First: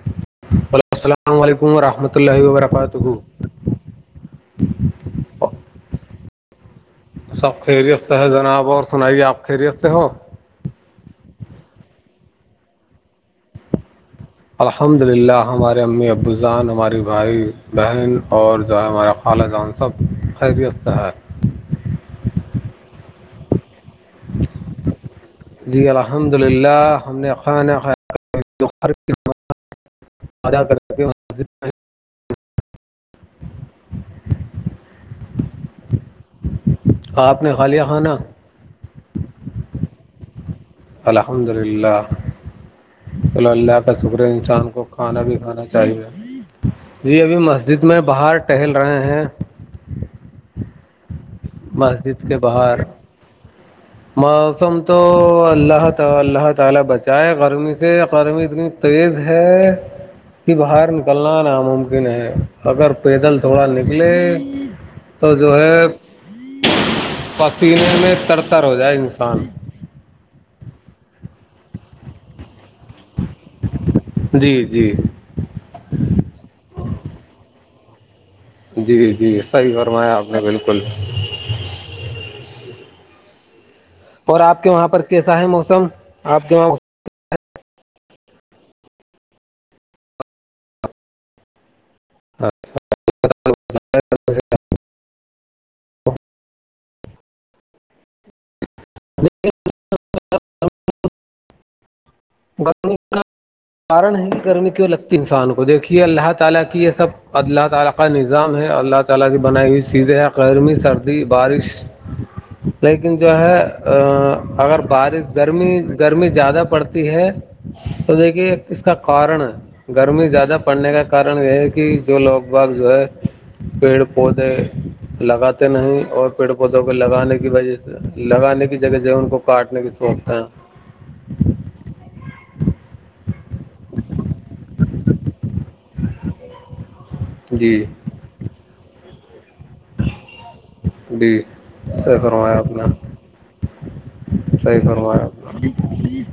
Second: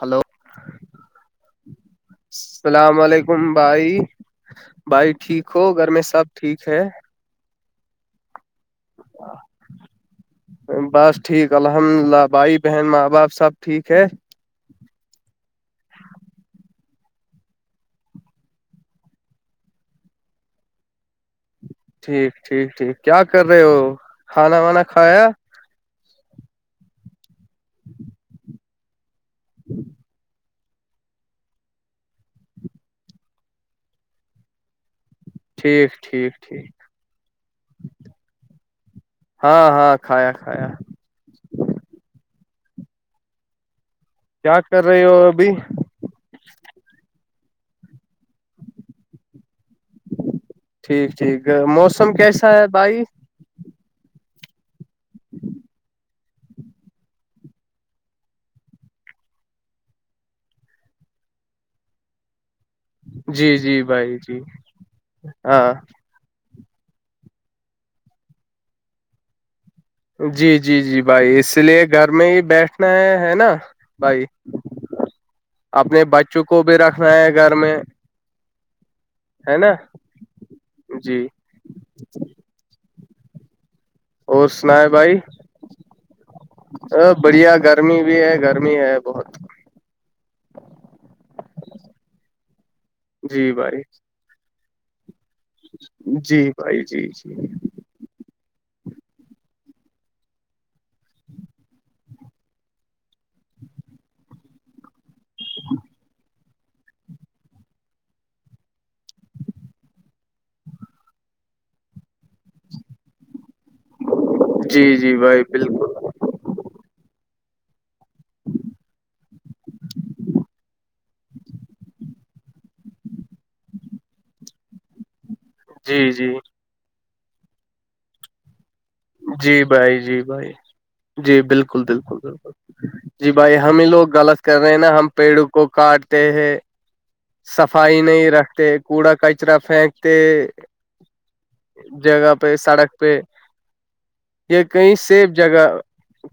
Hello hello السلام علیکم ورحمۃ اللہ وبرکاتہ السلام علیکم بھائی بھائی ٹھیک ہو گھر میں سب ٹھیک ہے سب خیریت سے ہے جناب اور سنائیے آپ خیریت سے ہو بس ٹھیک الحمد اللہ بھائی بہن ماں باپ سب ٹھیک ہے الحمد للہ ہمارے امی ابوزان ہماری بھائی بہن اور جو ہے ہمارا خال جان سب خیریت سے ہے ٹھیک ٹھیک ٹھیک کیا کر رہے ہو کھانا وانا کھایا جی الحمد للہ ہم نے خانا کھا یا ہی اد کر [inaudible] ٹھیک ٹھیک ٹھیک آپ نے کھا لیا کھانا ہاں ہاں کھایا کھایا الحمد للہ چلو اللہ شکرے کیا انسان کر کو رہے ہو کھانا بھی ابھی کھانا چاہیے جی ابھی مسجد میں باہر ٹہل رہے ہیں ٹھیک ٹھیک موسم مسجد کے کیسا ہے باہر بھائی موسم تو اللہہ تعالی اللہہ تعالی بچائے گرمی سے گرمی اتنی تویز ہے کہ باہر نکلنا ناممکن ہے اگر پیدل جی تھوڑا جی نکلے بھائی جی تو جو ہاں ہے پاکی میں تر تر ہو جائے انسان جی جی جی بھائی اس لیے گھر میں ہی بیٹھنا ہے نا بھائی جی جی اپنے بچوں کو بھی رکھنا ہے گھر میں جی جی ہے نا صحیح فرمایا آپ نے بالکل جی اور آپ کے وہاں پر کیسا ہے موسم آپ کےاں ا بڑھیا گرمی بھی ہے گرمی ہے بہت [inaudible] جی بھائی [unintelligible] جی بھائی جی جی [inaudible] گرمی کا کارن ہے گرمی کیوں لگتی انسان کو دیکھیے اللہ تعالی کی یہ سب ا اللہ تعالی کا نظام ہے اللہ تعالی کی بنائی ہوئی چیزیں ہیں گرمی سردی بارش [inaudible] لیکن جو ہے ا اگر جی جی بارش بھائی گرمی بالکل گرمی زیادہ پڑتی ہے تو دیکھیے اس کا کارن ہے گرمی زیادہ پڑنے کا کارن یہ ہے کہ جو لوگ باغ جو ہے پیڑ پودے لگاتار جی نہیں جی اور پیڑ پودوں کو لگانے کی وجہ سے لگانے کی جگہ سے ان کو جی کاٹنے کی بھائی جی سوچتے ہیں بھائی جی بالکل بالکل بالکل جی بھائی ہمیں لوگ غلط کر رہے ہیں نا ہم پیڑوں کو کاٹتے ہیں جی صفائی نہیں رکھتے کوڑا کچرا پھینکتے جی صحیح جگہ پہ فرمایا آپ نے سڑک پہ صحیح کہیں فرمایا سیف آپ نے۔ جگہ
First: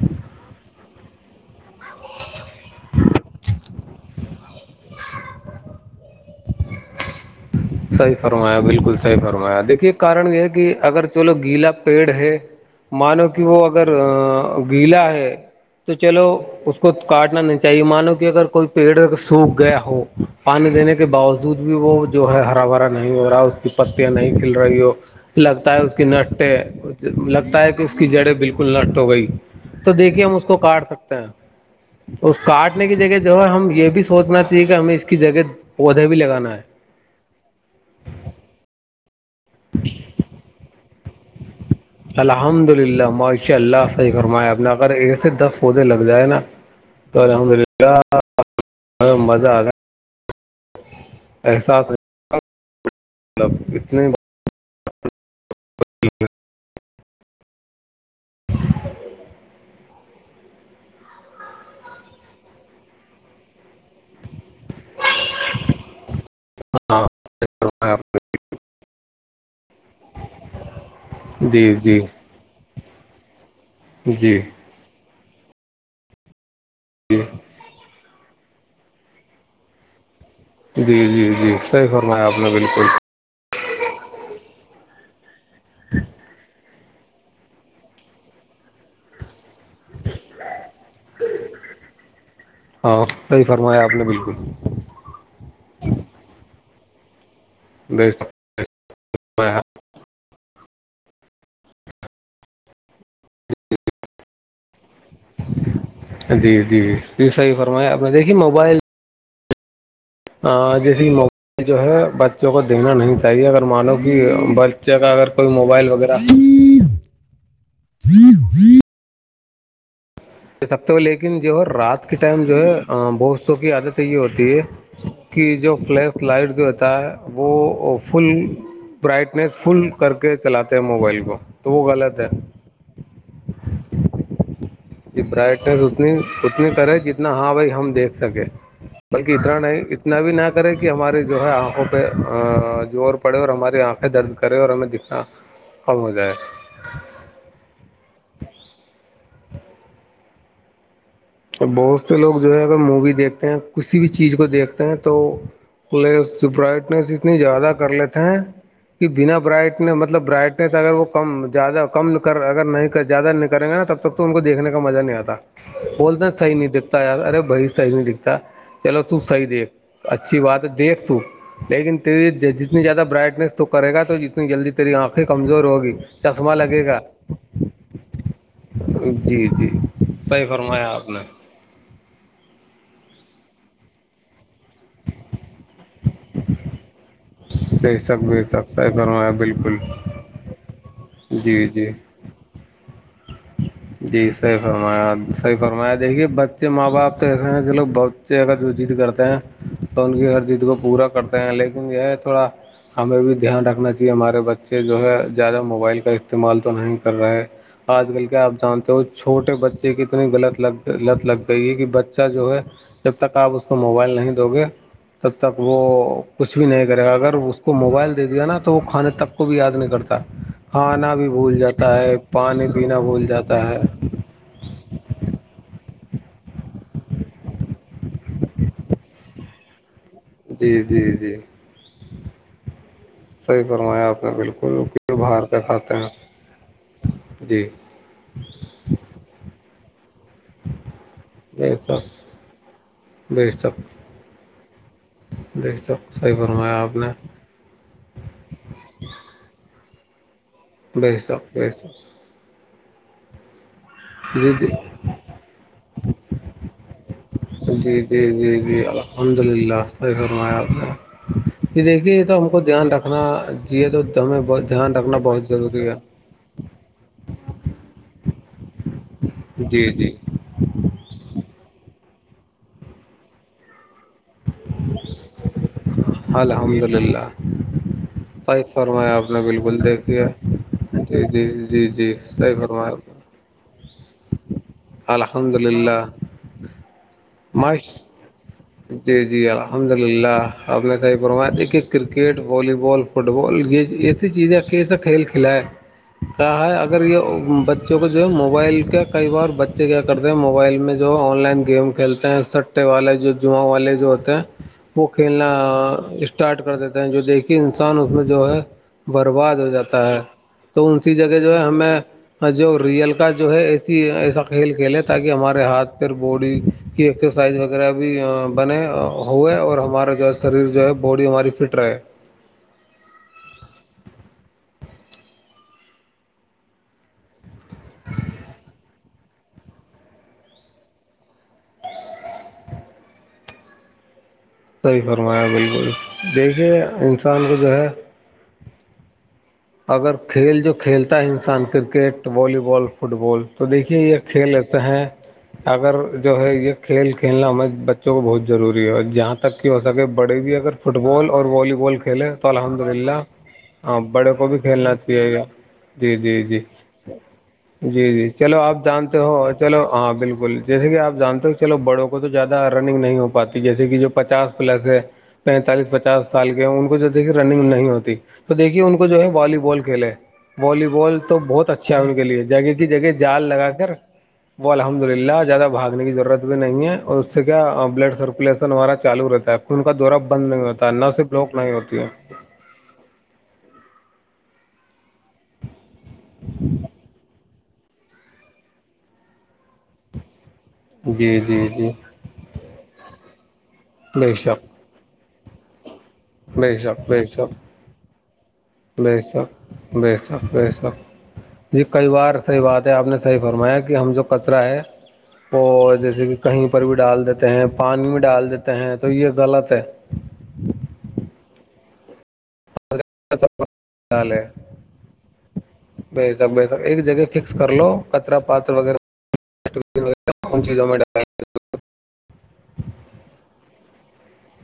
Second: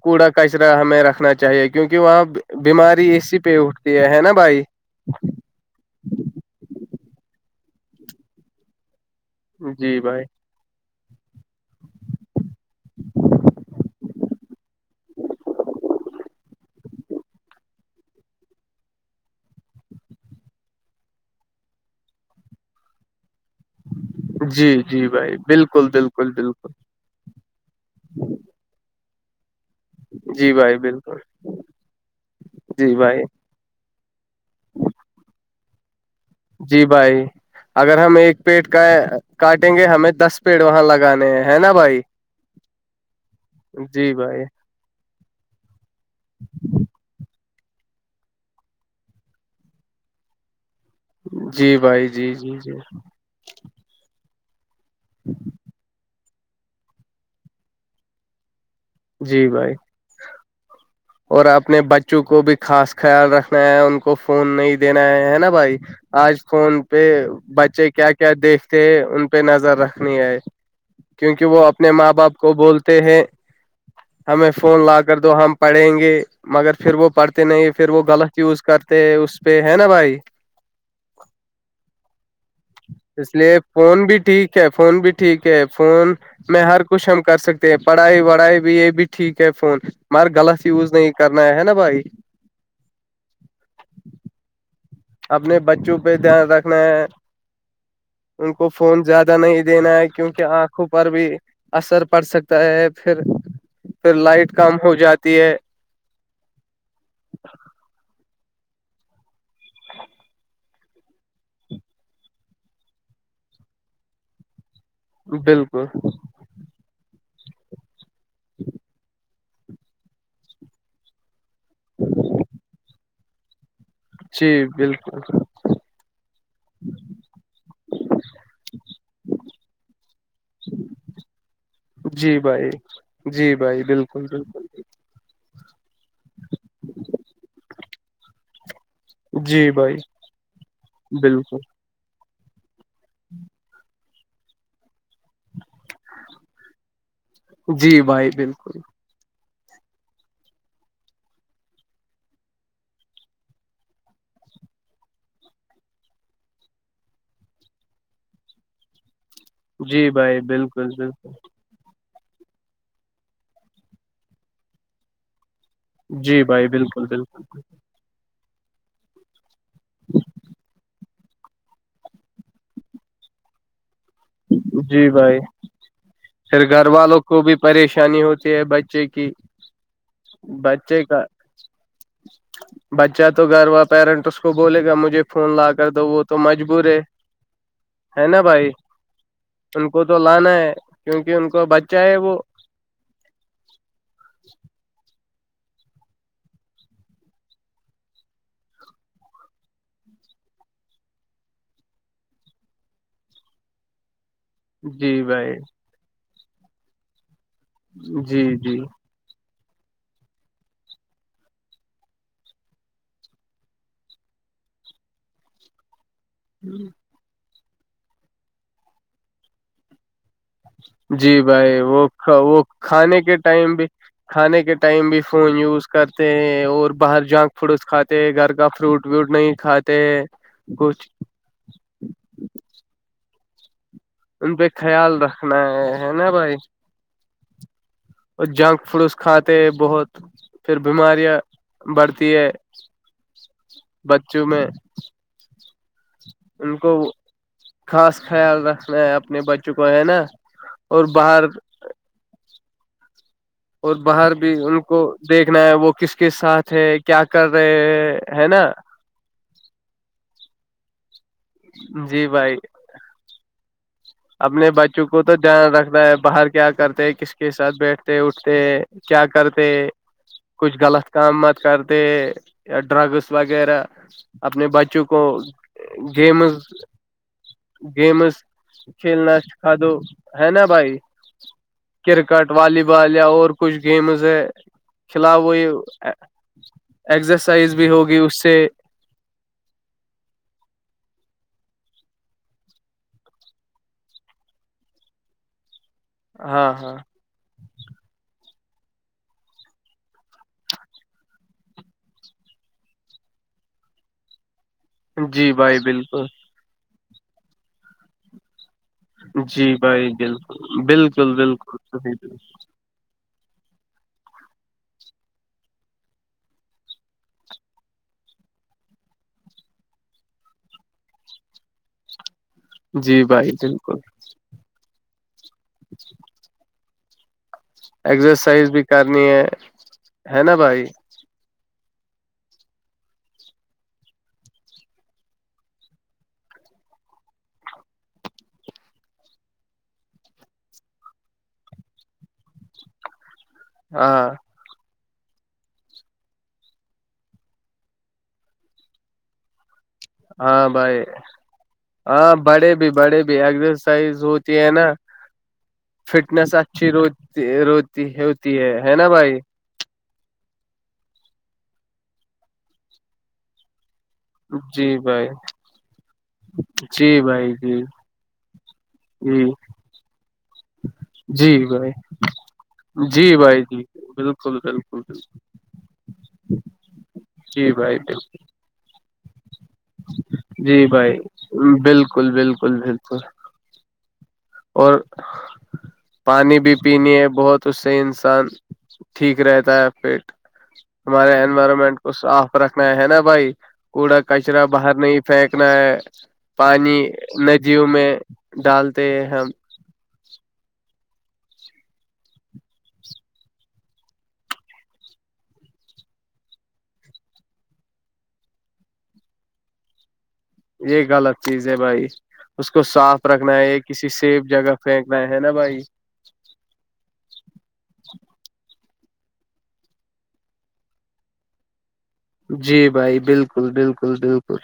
کوڑا کچرا ہمیں رکھنا چاہیے کیونکہ وہاں بیماری اسی پہ اٹھتی ہے نا بھائی صحی فرمایا بالکل صحی فرمایا دیکھیے جی بھائی کن یہ ہے کہ اگر چلو گیلا پیڑ ہے مانو کہ وہ اگر گیلا ہے تو چلو اس کو کاٹنا نہیں چاہیے مانو کہ اگر کوئی پیڑ سوکھ گیا ہو پانی دینے کے با وجود بھی وہ جو ہے ہرا بھرا نہیں ہو رہا پتیاں نہیں کھل جی رہی ہو جی بھائی لگتا ہے بالکل اس کی بالکل بالکل نٹیں لگتا ہے کہ اس کی جڑیں بالکل کللہٹو گئی تو دیکھیے ہم اس جی کو بھائی کاٹ سکتے بالکل ہیں اس کاٹنے جی کی جگہ بھائی جو ہے ہم یہ بھی سوچنا چاہے کہ ہمیں اس کی جگہ پودے بھی لگانا ہے جی بھائی اگر ہم ایک پیٹ کا کاٹیں گے ہمیں دس پیڑ وہاں لگانے ہے نا بھائی الحمد للہ معاشا اللہ سے جی بھائی فرمایا آپ نے اگر ایسے دس پودے لگ جائے نا تو الحمد للہ مزہ آ گیا جی بھائی جی جی جی مطلب اتنے ہی جی بھائی اور اپنے بچوں کو بھی خاص خیال رکھنا ہے ان کو فون نہیں دینا ہے ہے نا بھائی آج فون پہ بچے کیا کیا دیکھتے ہیں ان پہ نظر رکھنی ہے کیونکہ وہ جی اپنے جی ماں باپ کو بولتے ہیں جی ہمیں فون لا کر دو ہم پڑھیں گے مگر پھر وہ پڑھتے نہیں پھر وہ غلط چوز کرتے اس پہ ہے نا بھائی جی جی جی صحیح فرمایا ہے آپ نے بالکل اس لیے فون بھی ٹھیک ہے فون بھی ٹھیک ہے فون میں ہر کچھ ہم کر سکتے ہیں پڑھائی وڑھائی بھی یہ بھی ٹھیک ہے فون مار غلط یوز نہیں کرنا ہے ہے نا بھائی ہاں صحیح فرمایا آپ نے بالکل اپنے بچوں پہ دھیان رکھنا ہے [unintelligible] ان کو فون زیادہ فرمایا نہیں دینا ہے کیونکہ آنکھوں پر بھی اثر پڑ سکتا ہے پھر پھر لائٹ کم ہو جاتی ہے جی جی جی صحیح فرمایا آپ نے دیکھی موبائل جیسے موبائل جو ہے بچوں کو دیکھنا نہیں چاہیے اگر مانو کہ جگہ اگر کوئی بالکل موبائل وغیرہ [unintelligible] د سکتے ہو لیکن جو ہے رات کے ٹائم جو ہے بستوں کی عادت یہ ہوتی جی ہے بالکل کہ جو فلیش لائٹ جو ہوتا ہے وہ فل برائٹنیس فل کر کے چلاتے ہیں موبائل کو تو وہ غلط ہے جی بھائی جان جی بھائی بالکل بالکل ج برائٹنیس اتنی اتنی کرے جتنا ہاں بھائی ہم دیکھ سکے بلکہ اتنا جی نہیں بھائی اتنا بھی نہ کرے کہ ہمارے جو ہے بالکل آنکھوں زور پڑے اور ہماری آنکھیں درد کرے اور ہمیں دکھنا کم ہو جائے جی بھائی بالکل اور بہت سے لوگ جو ہے اگر مووی دیکھتے ہیں کسی بھی چیز کو دیکھتے ہیں تو پ برائٹنیس اتنی زیادہ کر لیتے ہیں بنا برائٹ جی مطلب بھائی برائٹنیس بالکل اگر وہ کم بالکل زیادہ کم کر اگر نہیں زیادہ نہیں کریں گے نا تب تک تو ان کو دیکھنے کا مزہ نہیں آتا بولنا جی صحیح نہیں بھائی دیتا بالکل یار ارے بالکل بھائی صحیح نہیں دکھتا چلو تو صحیح دیکھ اچھی بات ہے دیکھ تو لیکن جتنی زیادہ برائٹنیس تو کرے گا تو جلدی تیری جی آنکھیں بھائی کمزور ہوگی چشمہ پھر لگے گھر گا والوں کو بھی پریشانی ہوتی بچے کی جی جی صحیح فرمایا بچے آپ نے [unintelligible] بچہ تو گھروا پیرنٹ اس کو بولے گا مجھے فون لا کر تو وہ تو مجبور ہے [inaudible] بے شک ہے بے نا شک بھائی سر بالکل ان کو تو لانا ہے کیونکہ ان جی کا جی بچہ ہے وہ جی صحیح فرمایاحی فرمایا دیکھیے بچے ماں باپ تو ایسے ہیں ج لوگ بہت اگر جو ضد کرتے ہیں تو ان کی ہر ضد کو پورا کرتے ہیں لیکن یہ تھوڑا ہمیں بھی دھیان رکھنا چاہیے ہمارے بچے جو ہے جی بھائی زیادہ موبائل کا استعمال تو نہیں کر رہا ہے آج کل جی کیا اب جی چھوٹے بچے کی اتنی لط لگ لط لگ گئی ہے کہ بچہ جو ہے جب تک آپ اس کو موبائل نہیں دو گے تب تک وہ کچھ بھی نہیں کرے گا اگر اس کو موبائل دے دیا نا تو وہ کھانے تک کو بھی یاد نہیں کرتا کھانا بھی جی بھول بھائی جاتا وہ ہے وہ پانی پینا کھانے بھول کے جاتا ٹائم ہے بھی کھانے کے ٹائم بھی فون یوز کرتے ہیں اور باہر جنک فوڈس کھاتے ہیں گھر کا فروٹ ووٹ نہیں کھاتے ہے جی جی جی صحیح فرمایا آپ ہاں ان پہ بالکل کی خیال باہر رکھنا کا ہے کھاتے ہیں ہے نا بھائی جی اور جنک فوس کھاتے بہت پھر بیماریاں بے شک بڑھتی ہے بچوں میں دیکھ س صحیح فرمایا ان آپ کو نے خاص خیال رکھنا ہے اپنے بچوں کو ہے نا اور بیسا باہر ویسا اور باہر بھی جی جی ان کو دیکھنا ہے وہ کس کس ساتھ ہے کیا کر رہے جی جی ہیں ہے جی نا جی الحمد للہ ص فرمایا آپ نے یہ دیکھیے یہ جی تو ہم بھائی کو دھیان رکھنا یہ تو ہمیں اپنے دھیان بچوں رکھنا کو تو بہت دھیان ضروری ہے رکھنا باہر کیا کرتے کس کے ساتھ بیٹھتے اٹھتے کیا کرتے جی جی کچھ غلط کام مت کرتے ہیں یا ڈرگس وغیرہ اپنے بچوں کو [unintelligible] ہاں الحمد للہ گیمز صحیح فرمایا آپ کھیلنا نے کھاد بالکل دو دیکھیے ہے نا بھائی جی جی جی جی کرکٹ صحیح والی فرمایا آپ نے۔ بال یا اور کچھ گیمز ہے کلاف الحمد وہی للہ ایکزرسائز بھی ماش ہوگی اس سے جی جی الحمد للہ آپ نے صحیح فرمایا دیکھیے کرکٹ والی بال فٹ بال گی ایسے چیزیںسا کھیل کھیلا ہے عغ کہ اگر یہ بچوں کو جو ہے موبائل کے کئی بار بچے کیا کرتے ہیں موبائل میں جو آن لائن گیم کھیلتے ہیں سٹ والے جو جا والے جو ہوتے ہیں وہ کھیلنا جی بھائی بالکل اسٹارٹ کر دیتے جو دیکھیے انسان اس میں جو ہے برباد ہو جی جاتا بھائی ہے بالکل تو انسی بالکل جگہ جو ہے ہمیں بالکل جو ریئل کا جو ہے ایسی ایسا کھیل کھیلے تاکہ ہمارے ہاتھ پ بوڈی کی ایکسرسائز وغیرہ بھی بنے ہوئے اور ہمارا جو ہے شریر جو ہے باڈی ہماری فٹ رہے جی بھائی بالکل ازرسائز بھی کرنی ہے ہے نا بھائی صحیح فرمایا بالکل دیکھیے انسان کو جو ہے اگر کھیل جو کھیلتا ہے انسان کرکٹ والی بال فٹ بال تو دیکھیے یہ ہاں کھیل رہتا ہے اگر جو ہے یہ کھیل کھیلنا ہمیں بچوں کو بہت ضروری ہے اور جہاں تک کی ہو سکے بڑے بھی ہاں اگر فٹ بھائی بال اور والی بال کھیلے ہاں تو بڑے الحمد بھی بڑے بھی للہ ایکسرسائز بڑے کو بھی ہوتی ہے نا کھیلنا چ ہے کیا جی جی فٹنس جی اچھی روتی روتی جی جی ہوتی چلو ہے آپ ہے نا جانتے بھائی ہو چلو ہاں بالکل جیسے کہ آپ جانتے ہو چلو بڑوں کو تو زیادہ رننگ نہیں ہو پاتی جیسے کہ جو پچاس پلس جی ہے بھائی پینتالیس پچاس سال کے ان کو جو جی دیکھیے بھائی رننگ جی نہیں ہوتی تو دیکھیے ان کو جو ہے جی والی بال کھیلے والی بال تو جی بہت بھائی اچھا ہے ان کے لیے جگہ کی جگہ جی جال بھائی لگا جی کر بالکل وہ بالکل الحمد للہ زیادہ بھاگنے کی ضرورت بھی نہیں ہے اور اس سے کیا جی بھائی بلڈ سرکولیٹ نا چالو رہتا ہے خون کا دورہ بند نہیں جی ہوتا ہے نہ بھائی صرف لوک نہیں ہوتی ہے بالکل بالکل بالکل [unintelligible] اور پانی بھی پین ہے بہت تو اس سے انسان ٹھیک رہتا ہے پیٹ جی ہمارے جی جی انوائرمنٹ کو صاف رکھنا ہے ہے نا بھائی کوڑا بے شک کچرا باہر نہیں پھینکنا ہے بے پانی شک بے شک ندیوں میں ڈالتے ہیں ہم بسخ بسخ جی کئی بار صحی بات ہے آپ نے صحیح فرمایا کہ ہم جو کچرا ہے وہ جیسے کہ کہیں پر بھی ڈال دیتے ہیں پانی بھی ڈال دیتے ہیں تو یہ غلط ہے یہ غلط چیز ہے بھائی اس کو صاف رکھنا ہے کسی ڈال سیف ہے جگہ پھینکنا ہے نا بھائی بے شک بے شک ایک جگہ فکس کر لو کچرا پات وغیرہ [unintelligible] کون چیزوں میں جی بھائی بالکل بالکل بالکل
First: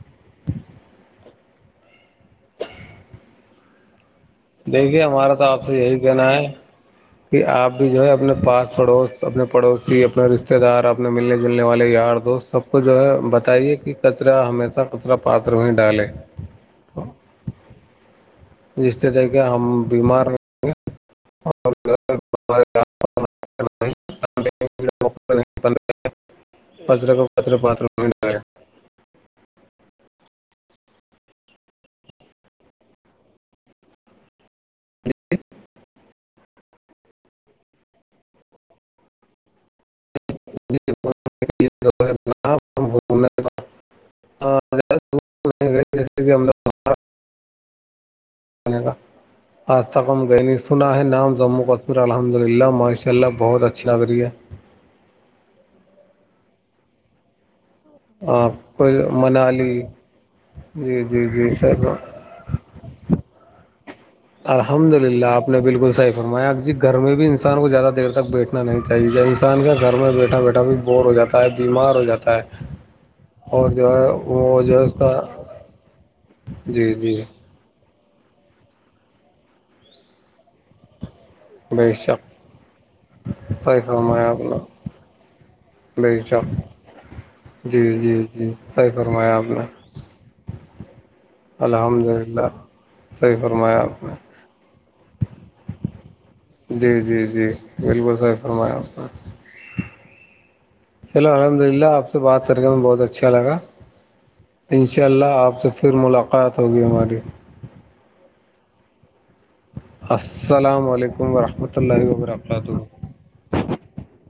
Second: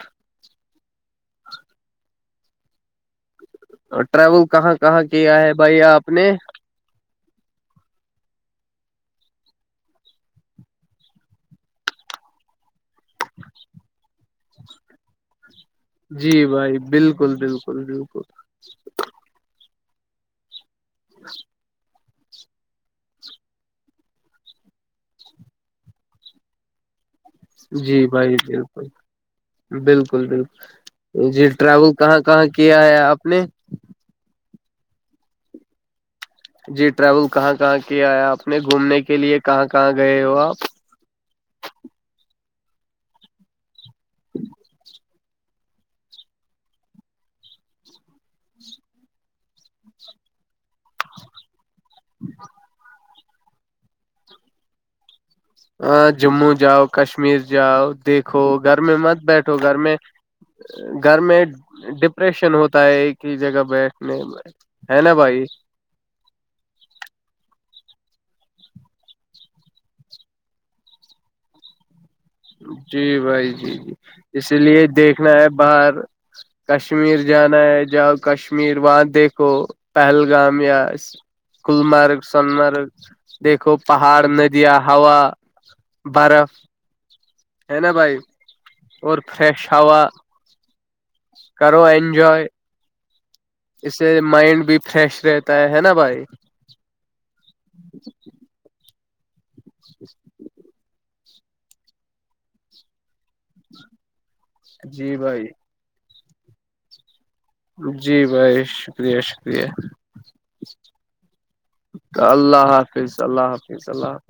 اور ٹریول کہاں کہاں دیکھیے ہمارا کیا تو ہے سے بھائی یہی آپ نے کہنا ہے کہ آپ بھی جو ہے اپنے پاس پڑوس اپنے پڑوسی اپنے رشتے دار اپنے ملنے جلنے والے یار دوست سب کو زرا بتائیے کہ کچرا ہمیں کتا کترا پاتر میں ڈالے جی بھائی بالکل بالکل [unintelligible] جس طح کہ ہم بیمار رہ گے اور [unintelligible] [unintelligible] جی بھائی بالکل بالکل بالکل جی ٹریول کہاں کہاں کیا ہے آپ نے [inaudible] جی ٹریول کہاں کہاں کیا ہے آپ نے گھومنے کے لیے کہاں کہاں گئے ہو آپ [unintelligible] [unintelligible] آج تک ہم گ نے سنا ہے نام جموں کشمیر الحمد للہ ماشاءاللہ [unintelligible] ہاں جموں جاؤ کشمیر جاؤ دیکھو آپ گھر کو میں مت بیٹھو گھر منالی میں جی گھر جی میں جی سر ڈپریشن ہوتا ہے ایک ہی جگہ پہ الحمد للہ آپ نے بالکل صح میک جی گھر میں بھی انسان کو زیادہ دیر تک بیٹھنا نہیں چاہیے جب انسان کا گھر میں بیٹھا بیٹھا بھی بور ہو جاتا ہے ہے بیمار ہو جاتا ہے جی بھائی اور جی جو جی ہے اسی وہ جو ہے لیے اس کا دیکھنا ہے باہر جی جی کشمیر جانا ہے جاؤ کشمیر وہاں دیکھو پہلگام یا بے گللمارگ شک سنمارگ دیکھو صحیح پہاڑ فرمایا آپ نے ندیاں ہوا بے شک برف ہے جی نا جی بھائی جی صحیح اور فرمایا آپ نے [unintelligible] کرو الحمد انجوائے للہ صحیح فرمایا اس آپ سے نے مائنڈ بھی فریش رہتا ہے نا بھائی جی جی جی بالکل صحیح فرمایا آپ نے [inaudible] ہیلو الحمد للہ آپ سے بات کرنے میں بہت اچھا لگا انشاء جی اللہ بھائی آپ سے پھر ملاقات ہوگی ہماری جی بھائی شکریہ شکریہ السلام علیکم ورحمۃ اللہ تو اللہ وبرکاتہ حافظ اللہ حافظ اللہ حافظ